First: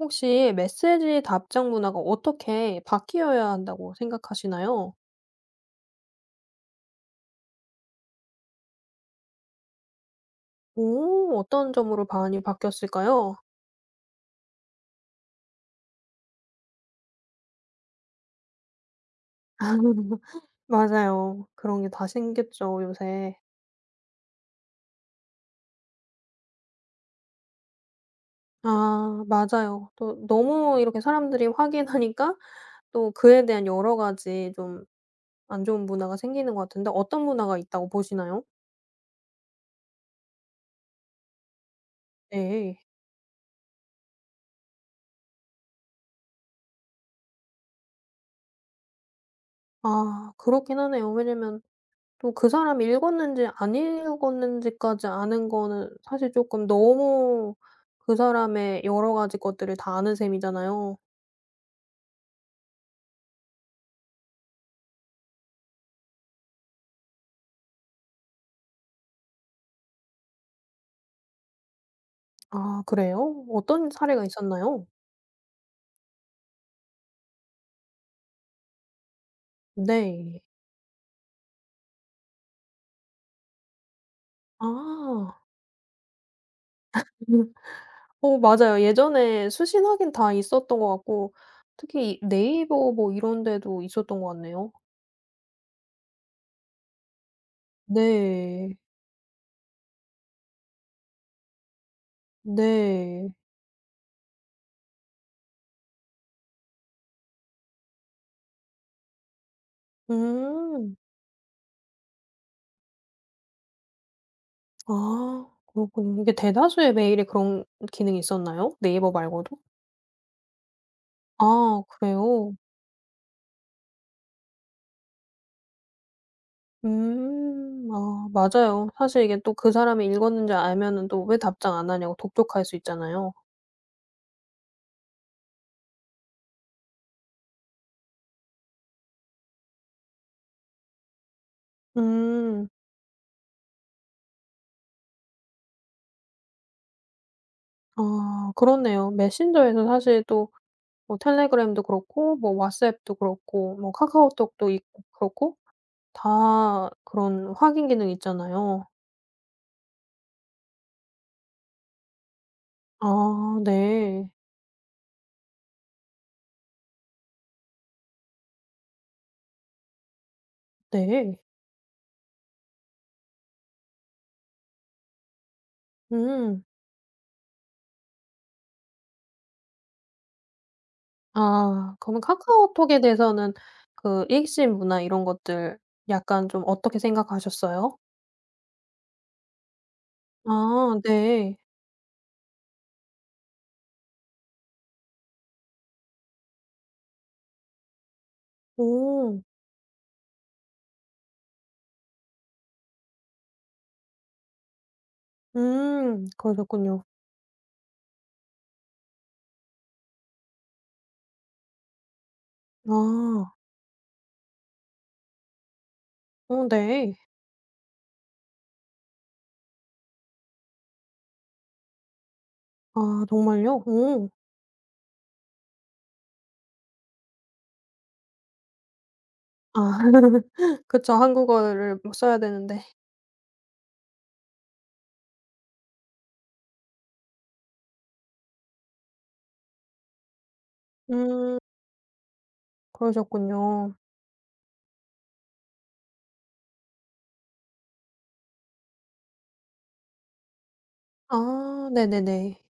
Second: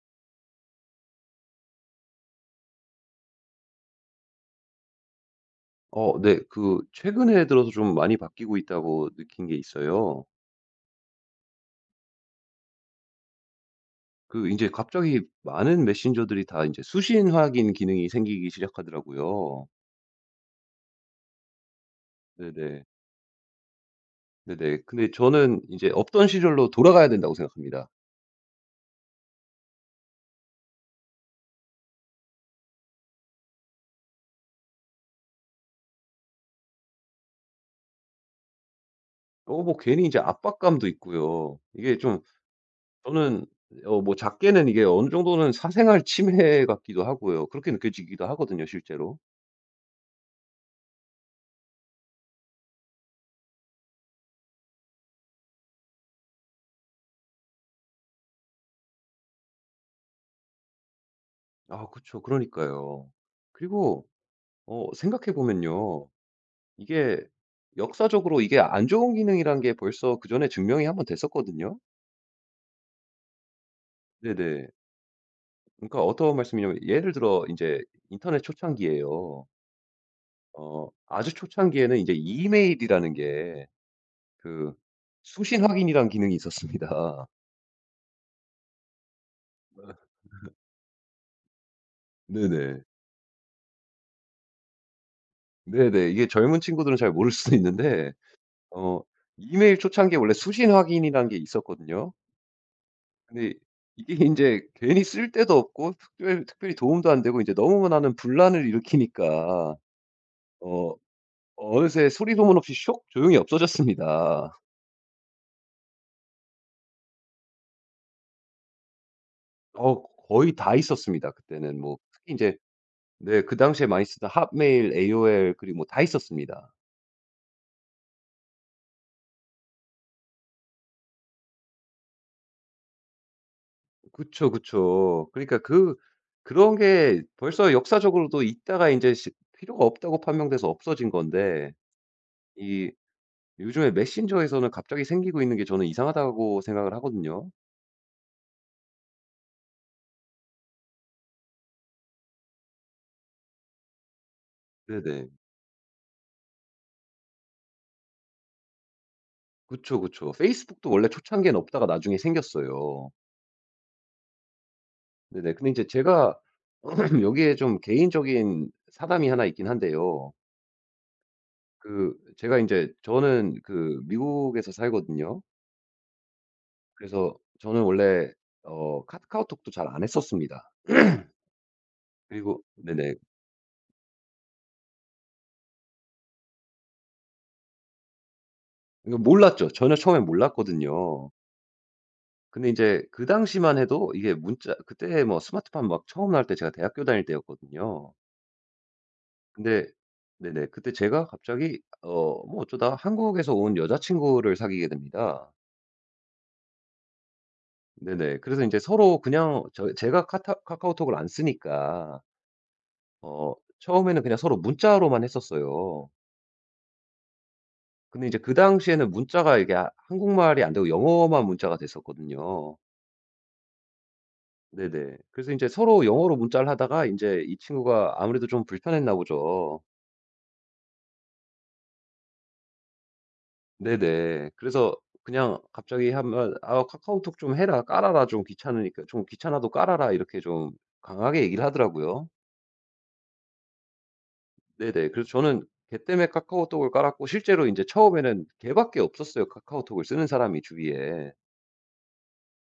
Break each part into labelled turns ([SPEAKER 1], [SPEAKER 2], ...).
[SPEAKER 1] 혹시 메시지 답장 문화가 어떻게 바뀌어야 한다고 생각하시나요?
[SPEAKER 2] 네. 그 최근에 들어서 좀 많이 바뀌고 있다고 느낀 게 있어요.
[SPEAKER 1] 오, 어떤 점으로 많이 바뀌었을까요?
[SPEAKER 2] 그 이제 갑자기 많은 메신저들이 다 이제 수신 확인 기능이 생기기 시작하더라고요.
[SPEAKER 1] 맞아요. 그런 게 다 생겼죠,
[SPEAKER 2] 네네.
[SPEAKER 1] 요새.
[SPEAKER 2] 네네. 근데 저는 이제 없던 시절로 돌아가야 된다고 생각합니다.
[SPEAKER 1] 아, 맞아요. 또 너무 이렇게 사람들이 확인하니까 또 그에 대한 여러 가지 좀 안 좋은 문화가 생기는 것 같은데 어떤 문화가 있다고 보시나요?
[SPEAKER 2] 뭐 괜히 이제 압박감도 있고요. 이게 좀
[SPEAKER 1] 네.
[SPEAKER 2] 저는 뭐 작게는 이게 어느 정도는 사생활 침해 같기도 하고요. 그렇게 느껴지기도 하거든요, 실제로.
[SPEAKER 1] 아, 그렇긴 하네요. 왜냐면 또 그 사람이 읽었는지 안 읽었는지까지 아는 거는 사실 쪼끔 너무 그 사람의 여러 가지 것들을 다 아는 셈이잖아요.
[SPEAKER 2] 아 그쵸. 그러니까요. 그리고 생각해 보면요. 이게 역사적으로 이게 안 좋은 기능이란 게 벌써 그전에 증명이 한번 됐었거든요.
[SPEAKER 1] 아 그래요? 어떤 사례가
[SPEAKER 2] 네네.
[SPEAKER 1] 있었나요?
[SPEAKER 2] 그러니까 어떤 말씀이냐면 예를 들어 이제 인터넷 초창기에요.
[SPEAKER 1] 네.
[SPEAKER 2] 아주 초창기에는 이제 이메일이라는 게 그
[SPEAKER 1] 아.
[SPEAKER 2] 수신 확인이란 기능이 있었습니다.
[SPEAKER 1] 어 맞아요. 예전에 수신하긴 다 있었던 것 같고 특히 이
[SPEAKER 2] 네네.
[SPEAKER 1] 네이버 뭐 이런 데도 있었던 것 같네요.
[SPEAKER 2] 네네. 이게 젊은 친구들은 잘 모를 수도 있는데
[SPEAKER 1] 네.
[SPEAKER 2] 어 이메일 초창기에 원래 수신 확인이라는 게 있었거든요.
[SPEAKER 1] 네.
[SPEAKER 2] 근데 이게 인제 괜히 쓸 데도 없고 특별히 도움도 안 되고 인제 너무 많은 분란을 일으키니까 어
[SPEAKER 1] 음.
[SPEAKER 2] 어느새 소리 소문 없이 쇽 조용히 없어졌습니다.
[SPEAKER 1] 아 그렇군요. 이게 대다수의 메일에 그런 기능이 있었나요? 네이버 말고도?
[SPEAKER 2] 어 거의 다 있었습니다 그때는.
[SPEAKER 1] 아
[SPEAKER 2] 뭐 특히
[SPEAKER 1] 그래요?
[SPEAKER 2] 인제 네 그 당시에 많이 쓰던 핫메일, a o l 그리고 뭐 다 있었습니다.
[SPEAKER 1] 음. 아 맞아요. 사실 이게 또 그 사람이 읽었는지 알면은 또 왜 답장 안 하냐고 독촉할 수 있잖아요.
[SPEAKER 2] 그쵸, 그쵸. 그런 게 벌써 역사적으로도 있다가 인제 시 필요가 없다고 판명돼서 없어진 건데
[SPEAKER 1] 음.
[SPEAKER 2] 이 요즘에 메신저에서는 갑자기 생기고 있는 게 저는 이상하다고 생각을 하거든요.
[SPEAKER 1] 아 그렇네요. 메신저에서 사실 또 뭐 텔레그램도 그렇고 뭐 왓츠앱도 그렇고 뭐 카카오톡도 있고
[SPEAKER 2] 네네.
[SPEAKER 1] 그렇고 다 그런 확인 기능이 있잖아요.
[SPEAKER 2] 그쵸, 그쵸. 페이스북도 원래 초창기에는 없다가 나중에 생겼어요.
[SPEAKER 1] 아 네.
[SPEAKER 2] 네네. 근데 이제 제가 여기에 좀 개인적인 사담이 하나 있긴 한데요.
[SPEAKER 1] 네.
[SPEAKER 2] 제가 이제 저는 그 미국에서 살거든요.
[SPEAKER 1] 음.
[SPEAKER 2] 그래서 저는 원래 어 카 카카오톡도 잘 안 했었습니다.
[SPEAKER 1] 아 그러면
[SPEAKER 2] 그리고
[SPEAKER 1] 카카오톡에
[SPEAKER 2] 네네.
[SPEAKER 1] 대해서는 그일신 문화 이런 것들 약간 좀 어떻게 생각하셨어요?
[SPEAKER 2] 이거 몰랐죠. 전혀 처에
[SPEAKER 1] 아
[SPEAKER 2] 몰랐거든요.
[SPEAKER 1] 네.
[SPEAKER 2] 근데 이제 그 당시만 해도 이게 문자 그때 뭐 스마트폰 막 처음 나올 때 제가 대학교 다닐 때였거든요.
[SPEAKER 1] 오.
[SPEAKER 2] 근데 네네. 그때 제가 갑자기 어쩌다 한국에서 온 여자친구를 사귀게 됩니다.
[SPEAKER 1] 그러셨군요.
[SPEAKER 2] 네네. 그래서 이제 서로 그냥 저 제가 카타 카카오톡을 안 쓰니까 어
[SPEAKER 1] 아.
[SPEAKER 2] 처음에는 그냥 서로 문자로만 했었어요.
[SPEAKER 1] 어 네.
[SPEAKER 2] 근데 이제 그 당시에는 문자가 이게 아 한국말이 안 되고 영어만 문자가 됐었거든요.
[SPEAKER 1] 아 정말요? 오.
[SPEAKER 2] 네네. 그래서 이제 서로 영어로 문자를 하다가 이제 이 친구가 아무래도 좀 불편했나 보죠.
[SPEAKER 1] 아 그쵸. 한국어를 막 써야 되는데.
[SPEAKER 2] 네네. 그래서 그냥 갑자기 하면 "아 카카오톡 좀 해라. 깔아라. 좀 귀찮으니까 좀 귀찮아도 깔아라." 이렇게 좀 강하게
[SPEAKER 1] 음
[SPEAKER 2] 얘기를 하더라고요.
[SPEAKER 1] 그러셨군요.
[SPEAKER 2] 네네. 그래서 저는 걔 때문에 카카오톡을 깔았고 실제로 이제 처음에는 걔밖에 없었어요, 카카오톡을 쓰는 사람이 주위에.
[SPEAKER 1] 아 네네네.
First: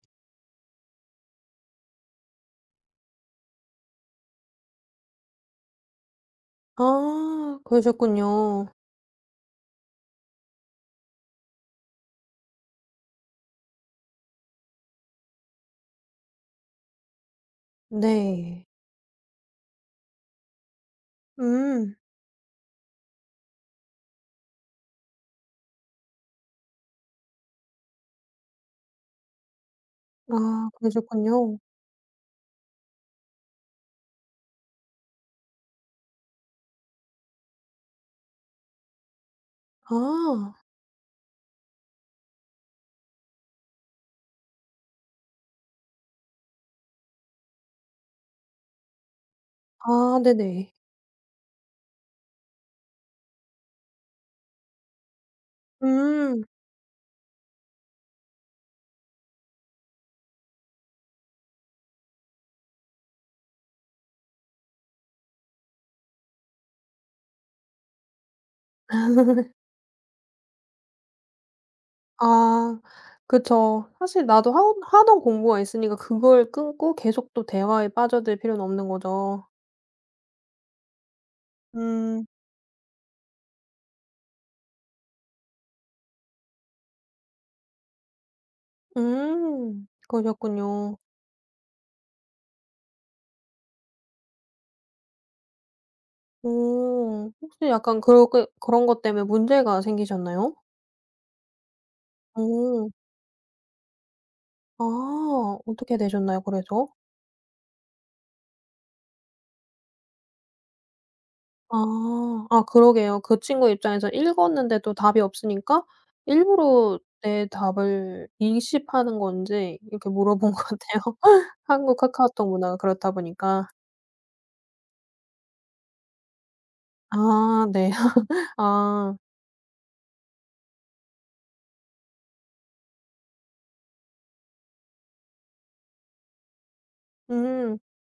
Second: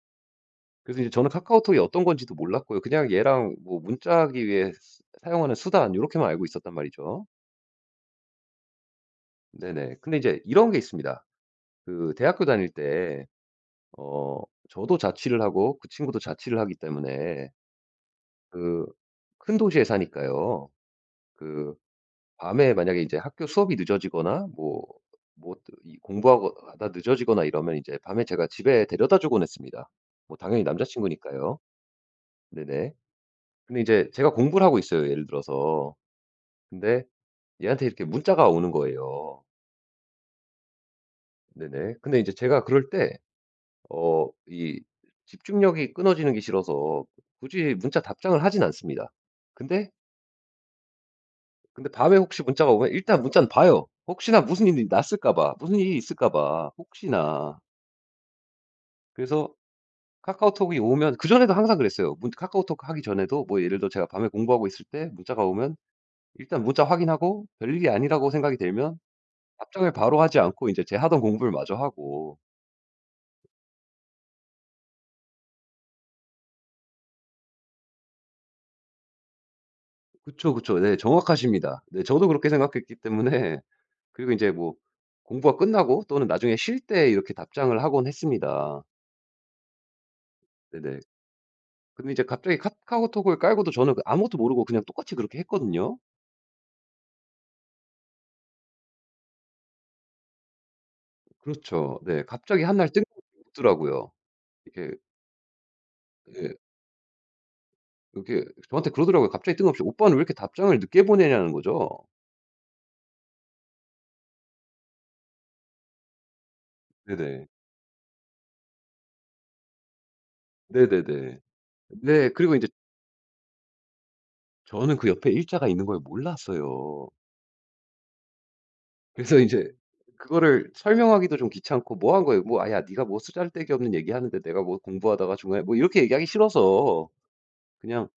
[SPEAKER 2] 그래서 이제 저는 카카오톡이 어떤 건지도 몰랐고요. 그냥 얘랑 뭐 문자하기 위해 쓰 사용하는 수단 이렇게만 알고 있었단 말이죠.
[SPEAKER 1] 아 그러셨군요.
[SPEAKER 2] 네네. 근데 이제 이런 게 있습니다. 그 대학교 다닐 때 어 저도 자취를 하고 그 친구도 자취를 하기 때문에
[SPEAKER 1] 네.
[SPEAKER 2] 그 큰 도시에 사니까요. 그
[SPEAKER 1] 음.
[SPEAKER 2] 밤에 만약에 이제 학교 수업이 늦어지거나 뭐 이 공부하고 하다 늦어지거나 이러면 이제 밤에 제가 집에 데려다 주곤 했습니다. 뭐 당연히
[SPEAKER 1] 아
[SPEAKER 2] 남자
[SPEAKER 1] 그러셨군요.
[SPEAKER 2] 친구니까요. 네네. 근데 이제 제가 공부를 하고 있어요, 예를 들어서. 근데 얘한테 이렇게 문자가 오는 거예요.
[SPEAKER 1] 아.
[SPEAKER 2] 네네. 근데 이제 제가 그럴 때 어 이 집중력이 끊어지는 게 싫어서 굳이 문자 답장을 하진 않습니다. 근데
[SPEAKER 1] 아 네네.
[SPEAKER 2] 근데 밤에 혹시 문자가 오면 일단 문자는 봐요. 혹시나 무슨 일이 났을까 봐. 무슨 일이 있을까
[SPEAKER 1] 음.
[SPEAKER 2] 봐. 혹시나. 그래서 카카오톡이 오면 그전에도 항상 그랬어요. 문 카카오톡 하기 전에도 뭐 예를 들어 제가 밤에 공부하고 있을 때 문자가 오면 일단 문자 확인하고 별일이 아니라고 생각이 들면 답장을 바로 하지 않고 이제 제 하던 공부를 마저 하고.
[SPEAKER 1] 아 그쵸. 사실 나도 하 하던 공부가 있으니까 그걸 끊고 계속 또 대화에 빠져들 필요는 없는 거죠.
[SPEAKER 2] 그쵸, 그쵸. 네. 정확하십니다. 네.
[SPEAKER 1] 음.
[SPEAKER 2] 저도 그렇게 생각했기 때문에 그리고 이제 뭐 공부가 끝나고 또는 나중에 쉴 때 이렇게 답장을 하곤 했습니다.
[SPEAKER 1] 음. 그러셨군요.
[SPEAKER 2] 네네. 근데 이제 갑자기 카카오톡을 깔고도 저는 그 아무것도 모르고 그냥 똑같이 그렇게 했거든요.
[SPEAKER 1] 오. 혹시 약간 그렇게 그런 것 때문에 문제가 생기셨나요?
[SPEAKER 2] 그렇죠. 네. 갑자기 한 날
[SPEAKER 1] 오.
[SPEAKER 2] 뜬금없이 묻더라고요.
[SPEAKER 1] 아
[SPEAKER 2] 이렇게
[SPEAKER 1] 어떻게 되셨나요
[SPEAKER 2] 예
[SPEAKER 1] 그래서?
[SPEAKER 2] 이렇게 저한테 그러더라고요. 갑자기 뜬금없이 "오빠는 왜 이렇게 답장을 늦게 보내냐."는 거죠.
[SPEAKER 1] 아. 아 그러게요. 그 친구 입장에서 읽었는데도 답이 없으니까 일부러 내
[SPEAKER 2] 네네.
[SPEAKER 1] 답을 인식하는 건지 이렇게 물어본 것 같아요.
[SPEAKER 2] 네네네.
[SPEAKER 1] 한국
[SPEAKER 2] 네.
[SPEAKER 1] 카카오톡
[SPEAKER 2] 그리고 인제
[SPEAKER 1] 문화가 그렇다 보니까.
[SPEAKER 2] 저는 그 옆에 일자가 있는 걸 몰랐어요.
[SPEAKER 1] 아 네. 아.
[SPEAKER 2] 그래서 인제 그거를 설명하기도 좀 귀찮고 뭐 한 거예요. 뭐 "아 야 네가 뭐 쓰잘데기 없는 얘기하는데 내가 뭐 공부하다가 중간에" 뭐 이렇게 얘기하기 싫어서
[SPEAKER 1] 음.
[SPEAKER 2] 그냥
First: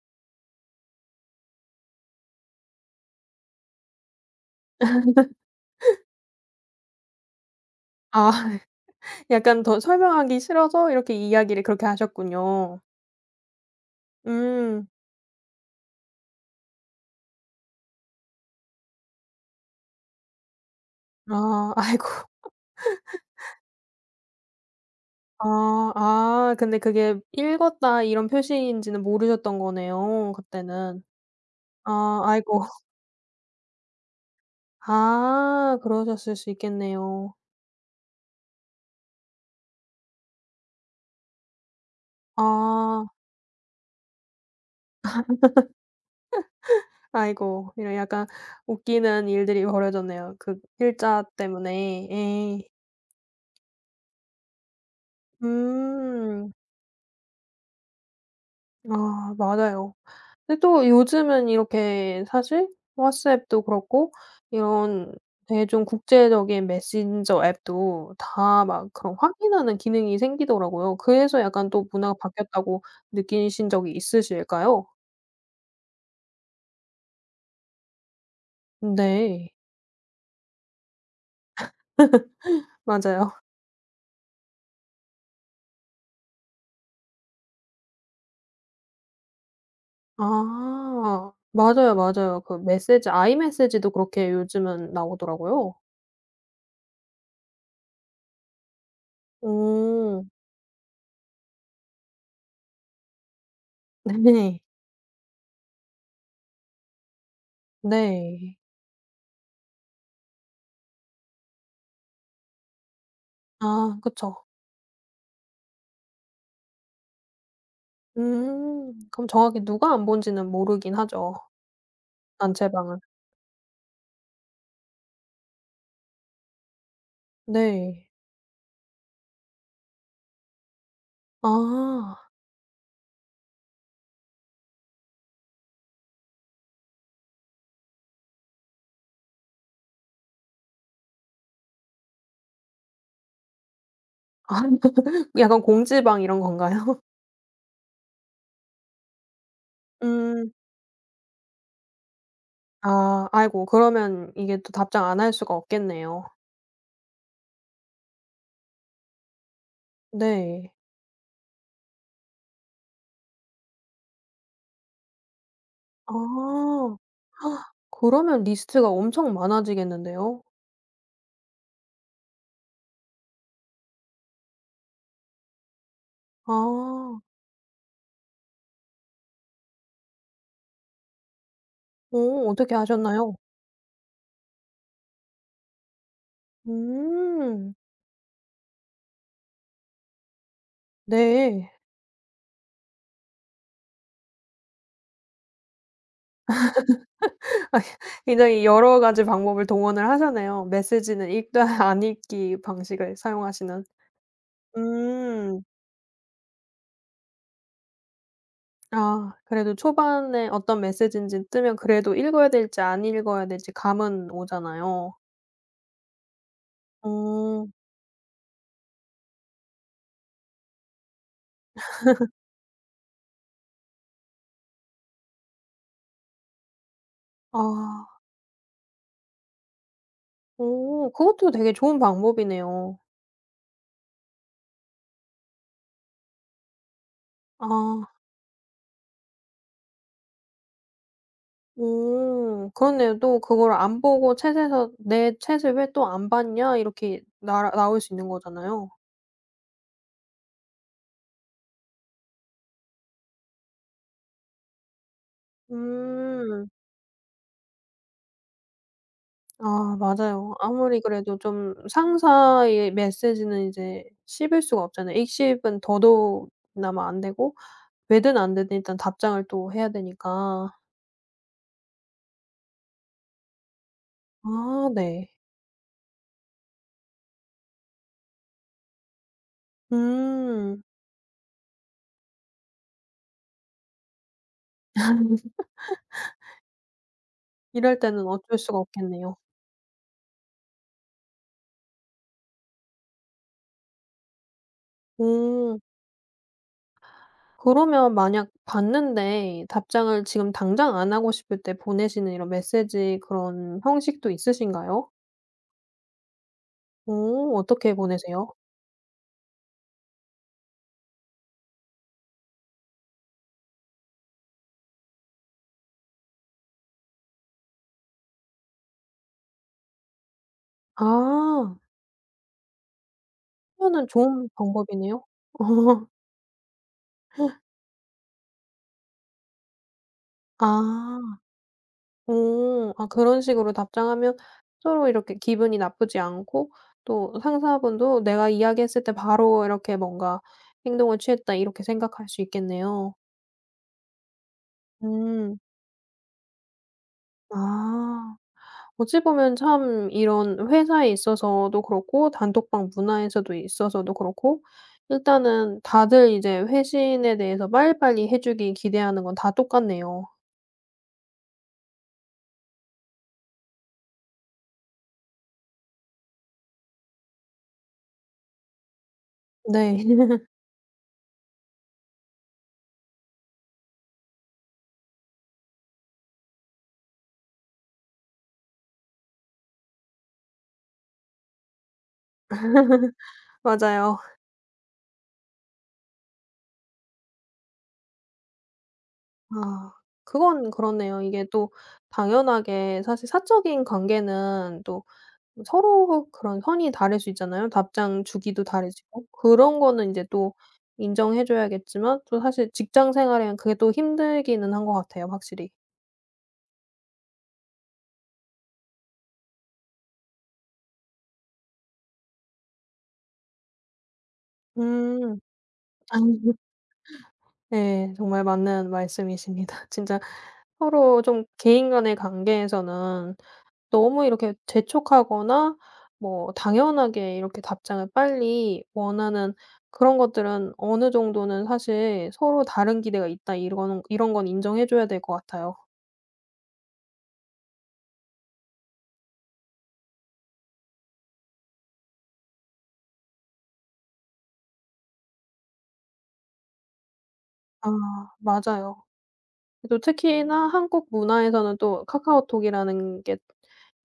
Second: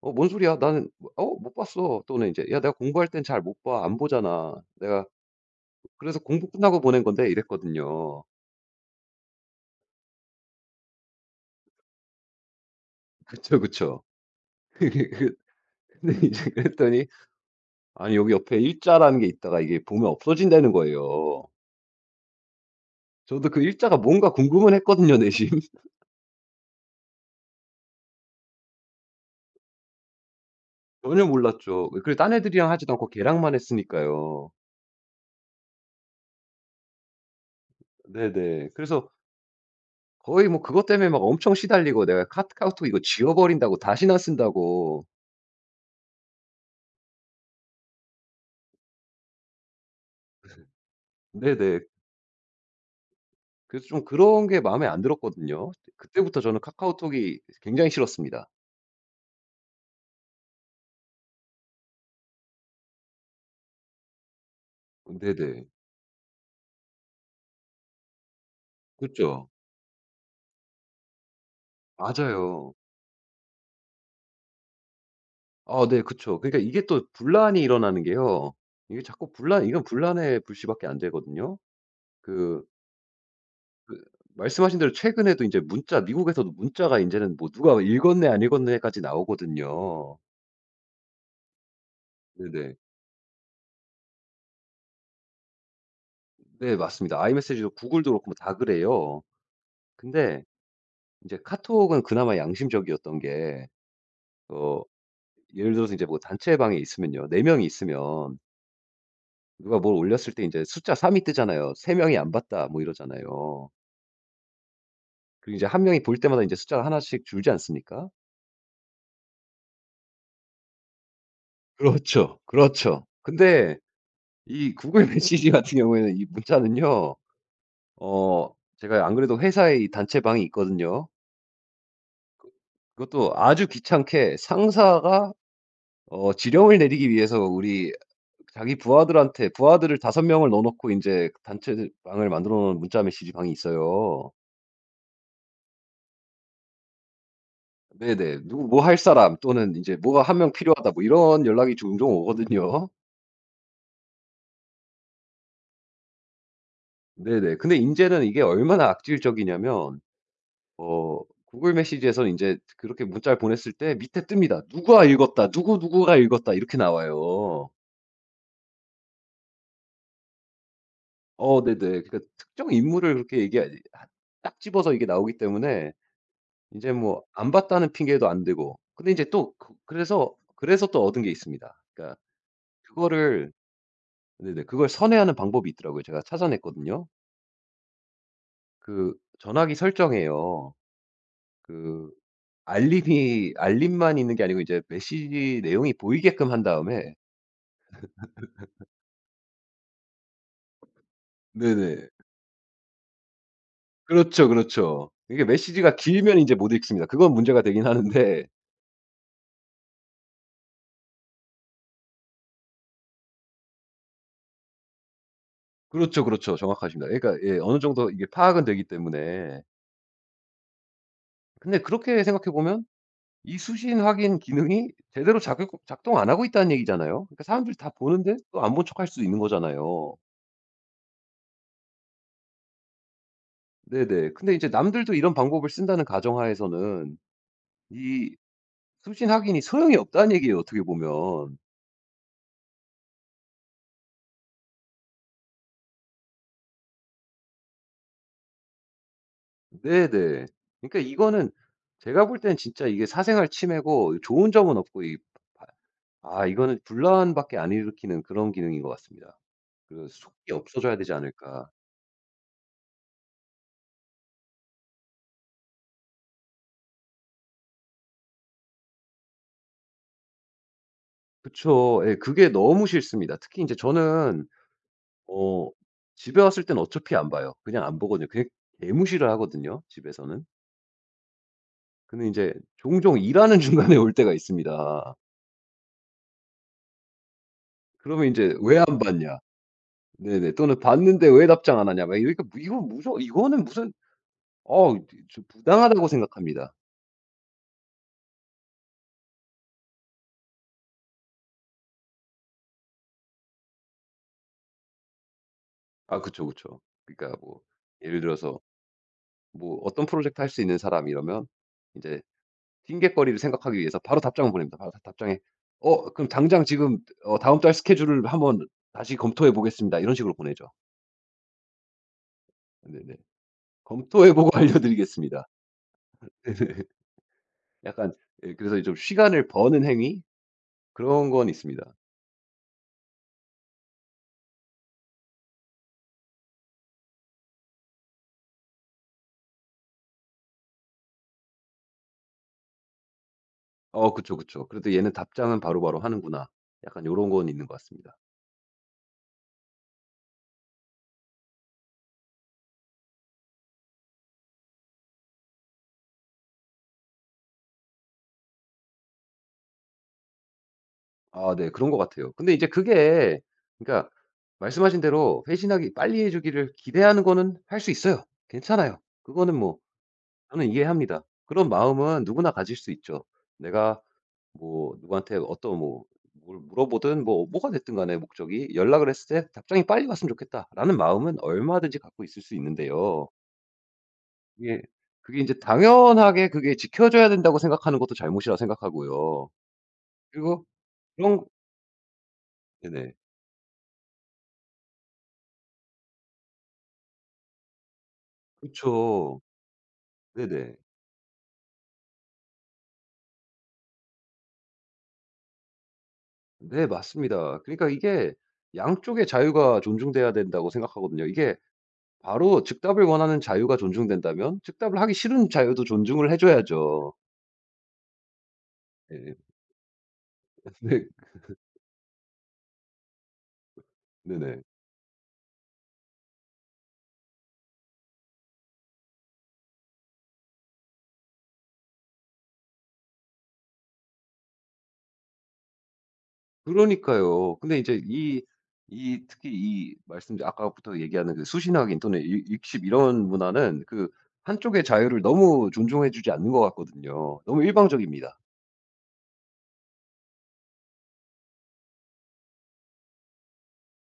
[SPEAKER 2] "어 뭔 소리야. 나는 뭐, 어못 봤어." 또는 이제 "야 내가 공부할 땐 잘 못 봐. 안 보잖아. 내가 그래서 공부 끝나고 보낸 건데." 이랬거든요.
[SPEAKER 1] 아 약간 더 설명하기 싫어서 이렇게 이야기를 그렇게 하셨군요.
[SPEAKER 2] 그쵸, 그쵸.
[SPEAKER 1] 음.
[SPEAKER 2] 근데 이제 그랬더니 아니 여기 옆에 일자라는 게 있다가 이게 보면 없어진다는 거예요.
[SPEAKER 1] 아 아이고.
[SPEAKER 2] 저도 그 일자가 뭔가 궁금은 했거든요 내심.
[SPEAKER 1] 아 아 근데 그게 "읽었다." 이런 표시인지는 모르셨던 거네요 그때는.
[SPEAKER 2] 전혀 몰랐죠. 그리고
[SPEAKER 1] 아
[SPEAKER 2] 딴
[SPEAKER 1] 아이고.
[SPEAKER 2] 애들이랑 하지도 않고 걔랑만 했으니까요.
[SPEAKER 1] 아 그러셨을 수 있겠네요.
[SPEAKER 2] 네네. 그래서 거의 뭐 그것 때문에 막 엄청 시달리고 내가 카카오톡 이거
[SPEAKER 1] 아
[SPEAKER 2] 지워 버린다고 다시는 안 쓴다고
[SPEAKER 1] 아이고 이런 약간 웃기는 일들이 벌어졌네요. 그 일자
[SPEAKER 2] 네네.
[SPEAKER 1] 때문에. 예.
[SPEAKER 2] 그래서 좀 그런 게 마음에 안 들었거든요. 그때부터
[SPEAKER 1] 음.
[SPEAKER 2] 저는 카카오톡이 굉장히 싫었습니다.
[SPEAKER 1] 아 맞아요. 근데 또 요즘은 이렇게 사실 왓츠앱도 그렇고 이런 되게
[SPEAKER 2] 네네.
[SPEAKER 1] 좀 국제적인 메신저 앱도 다 막 그런
[SPEAKER 2] 그쵸.
[SPEAKER 1] 확인하는 기능이 생기더라고요. 그래서 약간 또 문화가
[SPEAKER 2] 맞아요.
[SPEAKER 1] 바뀌었다고 느끼신 적이 있으실까요?
[SPEAKER 2] 아 네 그쵸. 그러니까 이게 또 분란이 일어나는 게요. 이게 자꾸
[SPEAKER 1] 네.
[SPEAKER 2] 분란 이건 분란의 불씨밖에 안 되거든요. 그
[SPEAKER 1] 맞아요.
[SPEAKER 2] 말씀하신 대로 최근에도 이제 문자 미국에서도 문자가 이제는 뭐 누가 읽었네 안 읽었네까지 나오거든요.
[SPEAKER 1] 아. 맞아요, 맞아요. 그
[SPEAKER 2] 네네.
[SPEAKER 1] 메시지 아이 메시지도 그렇게 요즘은 나오더라고요.
[SPEAKER 2] 네 맞습니다. 아이메시지도 구글도 그렇고 뭐다 그래요.
[SPEAKER 1] 오
[SPEAKER 2] 근데 이제 카톡은 그나마 양심적이었던 게
[SPEAKER 1] 네.
[SPEAKER 2] 어 예를 들어서 이제 뭐 단체 방에 있으면요. 4 명이 있으면
[SPEAKER 1] 네.
[SPEAKER 2] 누가 뭘 올렸을 때 이제 숫자 3이 뜨잖아요. "3 명이 안 봤다." 뭐 이러잖아요.
[SPEAKER 1] 아 그쵸.
[SPEAKER 2] 그리고 이제 한 명이 볼 때마다 이제 숫자가 하나씩 줄지 않습니까?
[SPEAKER 1] 음. 그럼 정확히 누가 안 본지는 모르긴 하죠,
[SPEAKER 2] 그렇죠.
[SPEAKER 1] 단체방은.
[SPEAKER 2] 그렇죠. 근데 이 구글 메시지 같은 경우에는 이 문자는요.
[SPEAKER 1] 네.
[SPEAKER 2] 제가 안 그래도 회사에 이 단체 방이 있거든요.
[SPEAKER 1] 아.
[SPEAKER 2] 그 그것도 아주 귀찮게 상사가 지령을 내리기 위해서 우리 자기 부하들한테 부하들을 5 명을 넣어 놓고 인제 단체 방을 만들어 놓은 문자 메시지 방이 있어요.
[SPEAKER 1] 아 약간 공지방 이런 건가요?
[SPEAKER 2] 네네. 누구 뭐 할 사람 또는 이제 "뭐가 한 명
[SPEAKER 1] 음.
[SPEAKER 2] 필요하다." 뭐 이런 연락이 종종 오거든요.
[SPEAKER 1] 아 아이고 그러면 이게 또 답장 안 할 수가 없겠네요.
[SPEAKER 2] 네네. 근데 인제는 이게 얼마나 악질적이냐면
[SPEAKER 1] 네.
[SPEAKER 2] 어 구글 메시지에서는 인제 그렇게 문자를 보냈을 때 밑에 뜹니다. "누가 읽었다. 누구누구가 읽었다." 이렇게
[SPEAKER 1] 아.
[SPEAKER 2] 나와요.
[SPEAKER 1] 그러면 리스트가 엄청 많아지겠는데요.
[SPEAKER 2] 어 네네. 그러니까 특정 인물을 그렇게 얘기하지 하 딱 집어서 이게 나오기 때문에 인제
[SPEAKER 1] 아.
[SPEAKER 2] 뭐 안 봤다는 핑계도 안 되고 근데 인제 또 그래서 또 얻은 게 있습니다. 그러니까
[SPEAKER 1] 어 어떻게 하셨나요?
[SPEAKER 2] 그거를 네네. 그걸 선회하는 방법이 있더라고요. 제가 찾아냈거든요.
[SPEAKER 1] 음.
[SPEAKER 2] 그 전화기 설정에요.
[SPEAKER 1] 네.
[SPEAKER 2] 그 알림이 알림만 있는 게 아니고 이제 메시지 내용이 보이게끔 한 다음에
[SPEAKER 1] 아 굉장히 여러 가지 방법을 동원을 하셨네요. 메시지는 읽다 안
[SPEAKER 2] 네네.
[SPEAKER 1] 읽기 방식을 사용하시는.
[SPEAKER 2] 그렇죠, 그렇죠. 이게
[SPEAKER 1] 음.
[SPEAKER 2] 메시지가 길면 인제 못 읽습니다. 그건 문제가 되긴 하는데
[SPEAKER 1] 아 그래도 초반에 어떤 메시지인지 뜨면 그래도 읽어야 될지 안 읽어야 될지 감은 오잖아요.
[SPEAKER 2] 그렇죠, 그렇죠. 정확하십니다. 그러니까 예
[SPEAKER 1] 오
[SPEAKER 2] 어느 정도 이게 파악은 되기 때문에. 근데 그렇게 생각해 보면 이 수신 확인 기능이 제대로 작용 작동 안 하고 있다는 얘기잖아요. 그러니까 사람들이 다
[SPEAKER 1] 아.
[SPEAKER 2] 보는데 또 안 본 척할 수 있는 거잖아요.
[SPEAKER 1] 오 그것도 되게 좋은 방법이네요.
[SPEAKER 2] 네네. 근데 이제 남들도 이런 방법을 쓴다는 가정하에서는
[SPEAKER 1] 아.
[SPEAKER 2] 이 수신 확인이 소용이 없다는 얘기예요 어떻게 보면.
[SPEAKER 1] 오 그렇네요. 또 그걸 안 보고 챗에서 "내 챗을 왜 또 안 봤냐?" 이렇게 나 나올 수 있는 거잖아요.
[SPEAKER 2] 네네. 그러니까 이거는 제가 볼 때는 진짜 이게 사생활 침해고 좋은 점은 없고 이 아 아
[SPEAKER 1] 음.
[SPEAKER 2] 이거는 분란밖에 안 일으키는 그런 기능인 것 같습니다.
[SPEAKER 1] 아
[SPEAKER 2] 그 속이
[SPEAKER 1] 맞아요.
[SPEAKER 2] 없어져야
[SPEAKER 1] 아무리
[SPEAKER 2] 되지
[SPEAKER 1] 그래도
[SPEAKER 2] 않을까.
[SPEAKER 1] 좀 상사의 메시지는 이제 씹을 수가 없잖아요. 익씹은 더더욱이나마 안 되고 되든 안 되든 일단 답장을 또 해야 되니까.
[SPEAKER 2] 그쵸. 예 그게 너무 싫습니다. 특히 이제 저는
[SPEAKER 1] 아 네.
[SPEAKER 2] 어 집에 왔을 땐 어차피 안 봐요. 그냥 안 보거든요. 그냥 개무시를 하거든요 집에서는.
[SPEAKER 1] 음.
[SPEAKER 2] 근데 이제 종종 일하는 중간에 올 때가 있습니다.
[SPEAKER 1] 이럴
[SPEAKER 2] 그러면
[SPEAKER 1] 때는
[SPEAKER 2] 이제
[SPEAKER 1] 어쩔
[SPEAKER 2] "왜
[SPEAKER 1] 수가
[SPEAKER 2] 안
[SPEAKER 1] 없겠네요.
[SPEAKER 2] 봤냐?" 네네. 또는 "봤는데 왜 답장 안 하냐." 막 이러니까 이건 무서 이거는 무슨 어 저
[SPEAKER 1] 음.
[SPEAKER 2] 부당하다고 생각합니다.
[SPEAKER 1] 그러면 만약 봤는데 답장을 지금 당장 안 하고 싶을 때 보내시는 이런 메시지 그런 형식도 있으신가요?
[SPEAKER 2] 아 그쵸, 그쵸.
[SPEAKER 1] 어
[SPEAKER 2] 그러니까 뭐
[SPEAKER 1] 어떻게
[SPEAKER 2] 예를
[SPEAKER 1] 보내세요?
[SPEAKER 2] 들어서 뭐 어떤 프로젝트 할 수 있는 사람 이러면 인제 핑곗거리를 생각하기 위해서 바로 답장을 보냅니다. 바로 답 답장에 "어 그럼 당장 지금 어 다음 달 스케줄을 한번 다시 검토해 보겠습니다." 이런 식으로 보내죠.
[SPEAKER 1] 아.
[SPEAKER 2] 네네.
[SPEAKER 1] 그러면은
[SPEAKER 2] "검토해
[SPEAKER 1] 좋은
[SPEAKER 2] 보고
[SPEAKER 1] 방법이네요.
[SPEAKER 2] 알려드리겠습니다." 네네.
[SPEAKER 1] 어.
[SPEAKER 2] 약간 예 그래서 좀 시간을 버는 행위? 그런
[SPEAKER 1] 아.
[SPEAKER 2] 건 있습니다.
[SPEAKER 1] 오. 아 그런 식으로 답장하면 서로 이렇게 기분이 나쁘지 않고 또 상사분도 '내가 이야기했을 때 바로 이렇게 뭔가 행동을 취했다.' 이렇게 생각할 수 있겠네요.
[SPEAKER 2] 어 그쵸, 그쵸. 그래도 '얘는 답장은
[SPEAKER 1] 음.
[SPEAKER 2] 바로바로 하는구나.' 약간 요런 건 있는 것 같습니다.
[SPEAKER 1] 아. 어찌 보면 참 이런 회사에 있어서도 그렇고 단톡방 문화에서도 있어서도 그렇고 일단은 다들 이제 회신에 대해서 빨리빨리 해 주길 기대하는 건 다 똑같네요.
[SPEAKER 2] 아 네 그런 것 같아요. 근데 이제 그게 그러니까 말씀하신 대로 회신하기 빨리 해 주기를 기대하는 거는 할 수 있어요. 괜찮아요. 그거는 뭐
[SPEAKER 1] 네.
[SPEAKER 2] 저는 이해합니다. 그런 마음은 누구나 가질 수 있죠. 내가 뭐 누구한테 어떤 뭘 물어보든 뭐가 됐든 간에 목적이 연락을 했을 때 '답장이 빨리 왔으면 좋겠다.'라는 마음은 얼마든지 갖고 있을 수 있는데요.
[SPEAKER 1] 맞아요.
[SPEAKER 2] 이게 그게 인제 당연하게 그게 지켜져야 된다고 생각하는 것도 잘못이라 생각하고요.
[SPEAKER 1] 아.
[SPEAKER 2] 그리고
[SPEAKER 1] 그건 그렇네요.
[SPEAKER 2] 그런
[SPEAKER 1] 이게 또 당연하게
[SPEAKER 2] 네네.
[SPEAKER 1] 사실 사적인 관계는 또 서로 그런 선이 다를 수 있잖아요. 답장 주기도 다르시고.
[SPEAKER 2] 그쵸.
[SPEAKER 1] 그런 거는 이제 또
[SPEAKER 2] 네네.
[SPEAKER 1] 인정해 줘야겠지만 또 사실 직장 생활에는 그게 또 힘들기는 한 것 같아요 확실히.
[SPEAKER 2] 네 맞습니다. 그러니까 이게 양쪽의 자유가 존중돼야 된다고 생각하거든요. 이게 바로 즉답을 원하는 자유가 존중된다면 즉답을 하기
[SPEAKER 1] 음.
[SPEAKER 2] 싫은 자유도 존중을 해 줘야죠.
[SPEAKER 1] 네. 정말 맞는
[SPEAKER 2] 예.
[SPEAKER 1] 말씀이십니다. 진짜
[SPEAKER 2] 네.
[SPEAKER 1] 서로 좀 개인 간의 관계에서는 너무 이렇게
[SPEAKER 2] 네네.
[SPEAKER 1] 재촉하거나 뭐 당연하게 이렇게 답장을 빨리 원하는 그런 것들은 어느 정도는 사실 서로 다른 기대가 있다 이런 건 인정해 줘야 될 것 같아요.
[SPEAKER 2] 그러니까요. 근데 이제 이 특히 이 말씀 아까부터 얘기하는 그 수신학인 또는 읽 읽씹 이런 문화는 그 한쪽의 자유를 너무 존중해 주지 않는 것 같거든요. 너무
[SPEAKER 1] 아
[SPEAKER 2] 일방적입니다.
[SPEAKER 1] 맞아요. 또 특히나 한국 문화에서는 또 카카오톡이라는 게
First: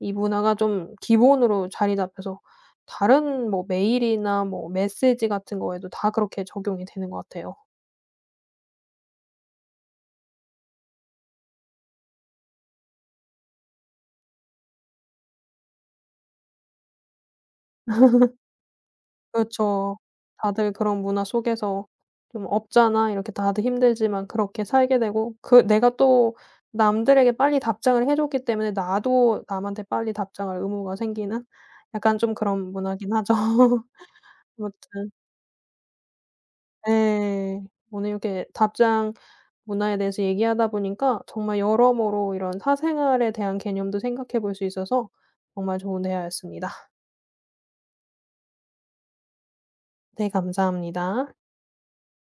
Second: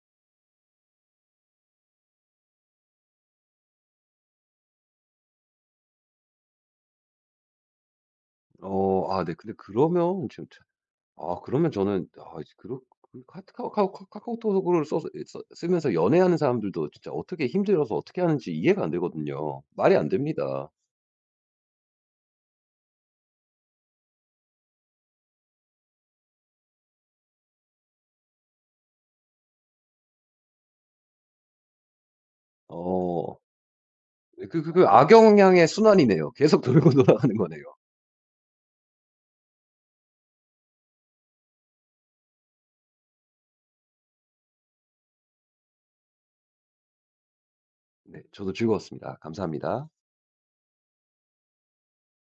[SPEAKER 1] 이 문화가 좀 기본으로 자리 잡혀서 다른 뭐 메일이나 뭐 메시지 같은 거에도 다 그렇게 적용이 되는 것 같아요.
[SPEAKER 2] 네 근데 그러면 지금 자- 아 그러면 저는 아 이제 그렇 그 카 카오 카카 카카오톡으로 써 써 쓰면서 연애하는 사람들도 진짜 어떻게 힘들어서 어떻게 하는지 이해가 안 되거든요. 말이
[SPEAKER 1] 그렇죠.
[SPEAKER 2] 안 됩니다.
[SPEAKER 1] 다들 그런 문화 속에서 좀 없잖아. 이렇게 다들 힘들지만 그렇게 살게 되고 그 내가 또 남들에게 빨리 답장을 해 줬기 때문에 나도 남한테 빨리 답장할 의무가 생기는 약간 좀 그런 문화긴 하죠.
[SPEAKER 2] 어. 예
[SPEAKER 1] 아무튼
[SPEAKER 2] 악영향의 순환이네요. 계속 돌고 돌아가는 거네요.
[SPEAKER 1] 네. 오늘 이렇게 답장 문화에 대해서 얘기하다 보니까 정말 여러모로 이런 사생활에 대한 개념도 생각해 볼 수 있어서 정말 좋은 대화였습니다.
[SPEAKER 2] 네, 저도 즐거웠습니다. 감사합니다.
[SPEAKER 1] 네 감사합니다.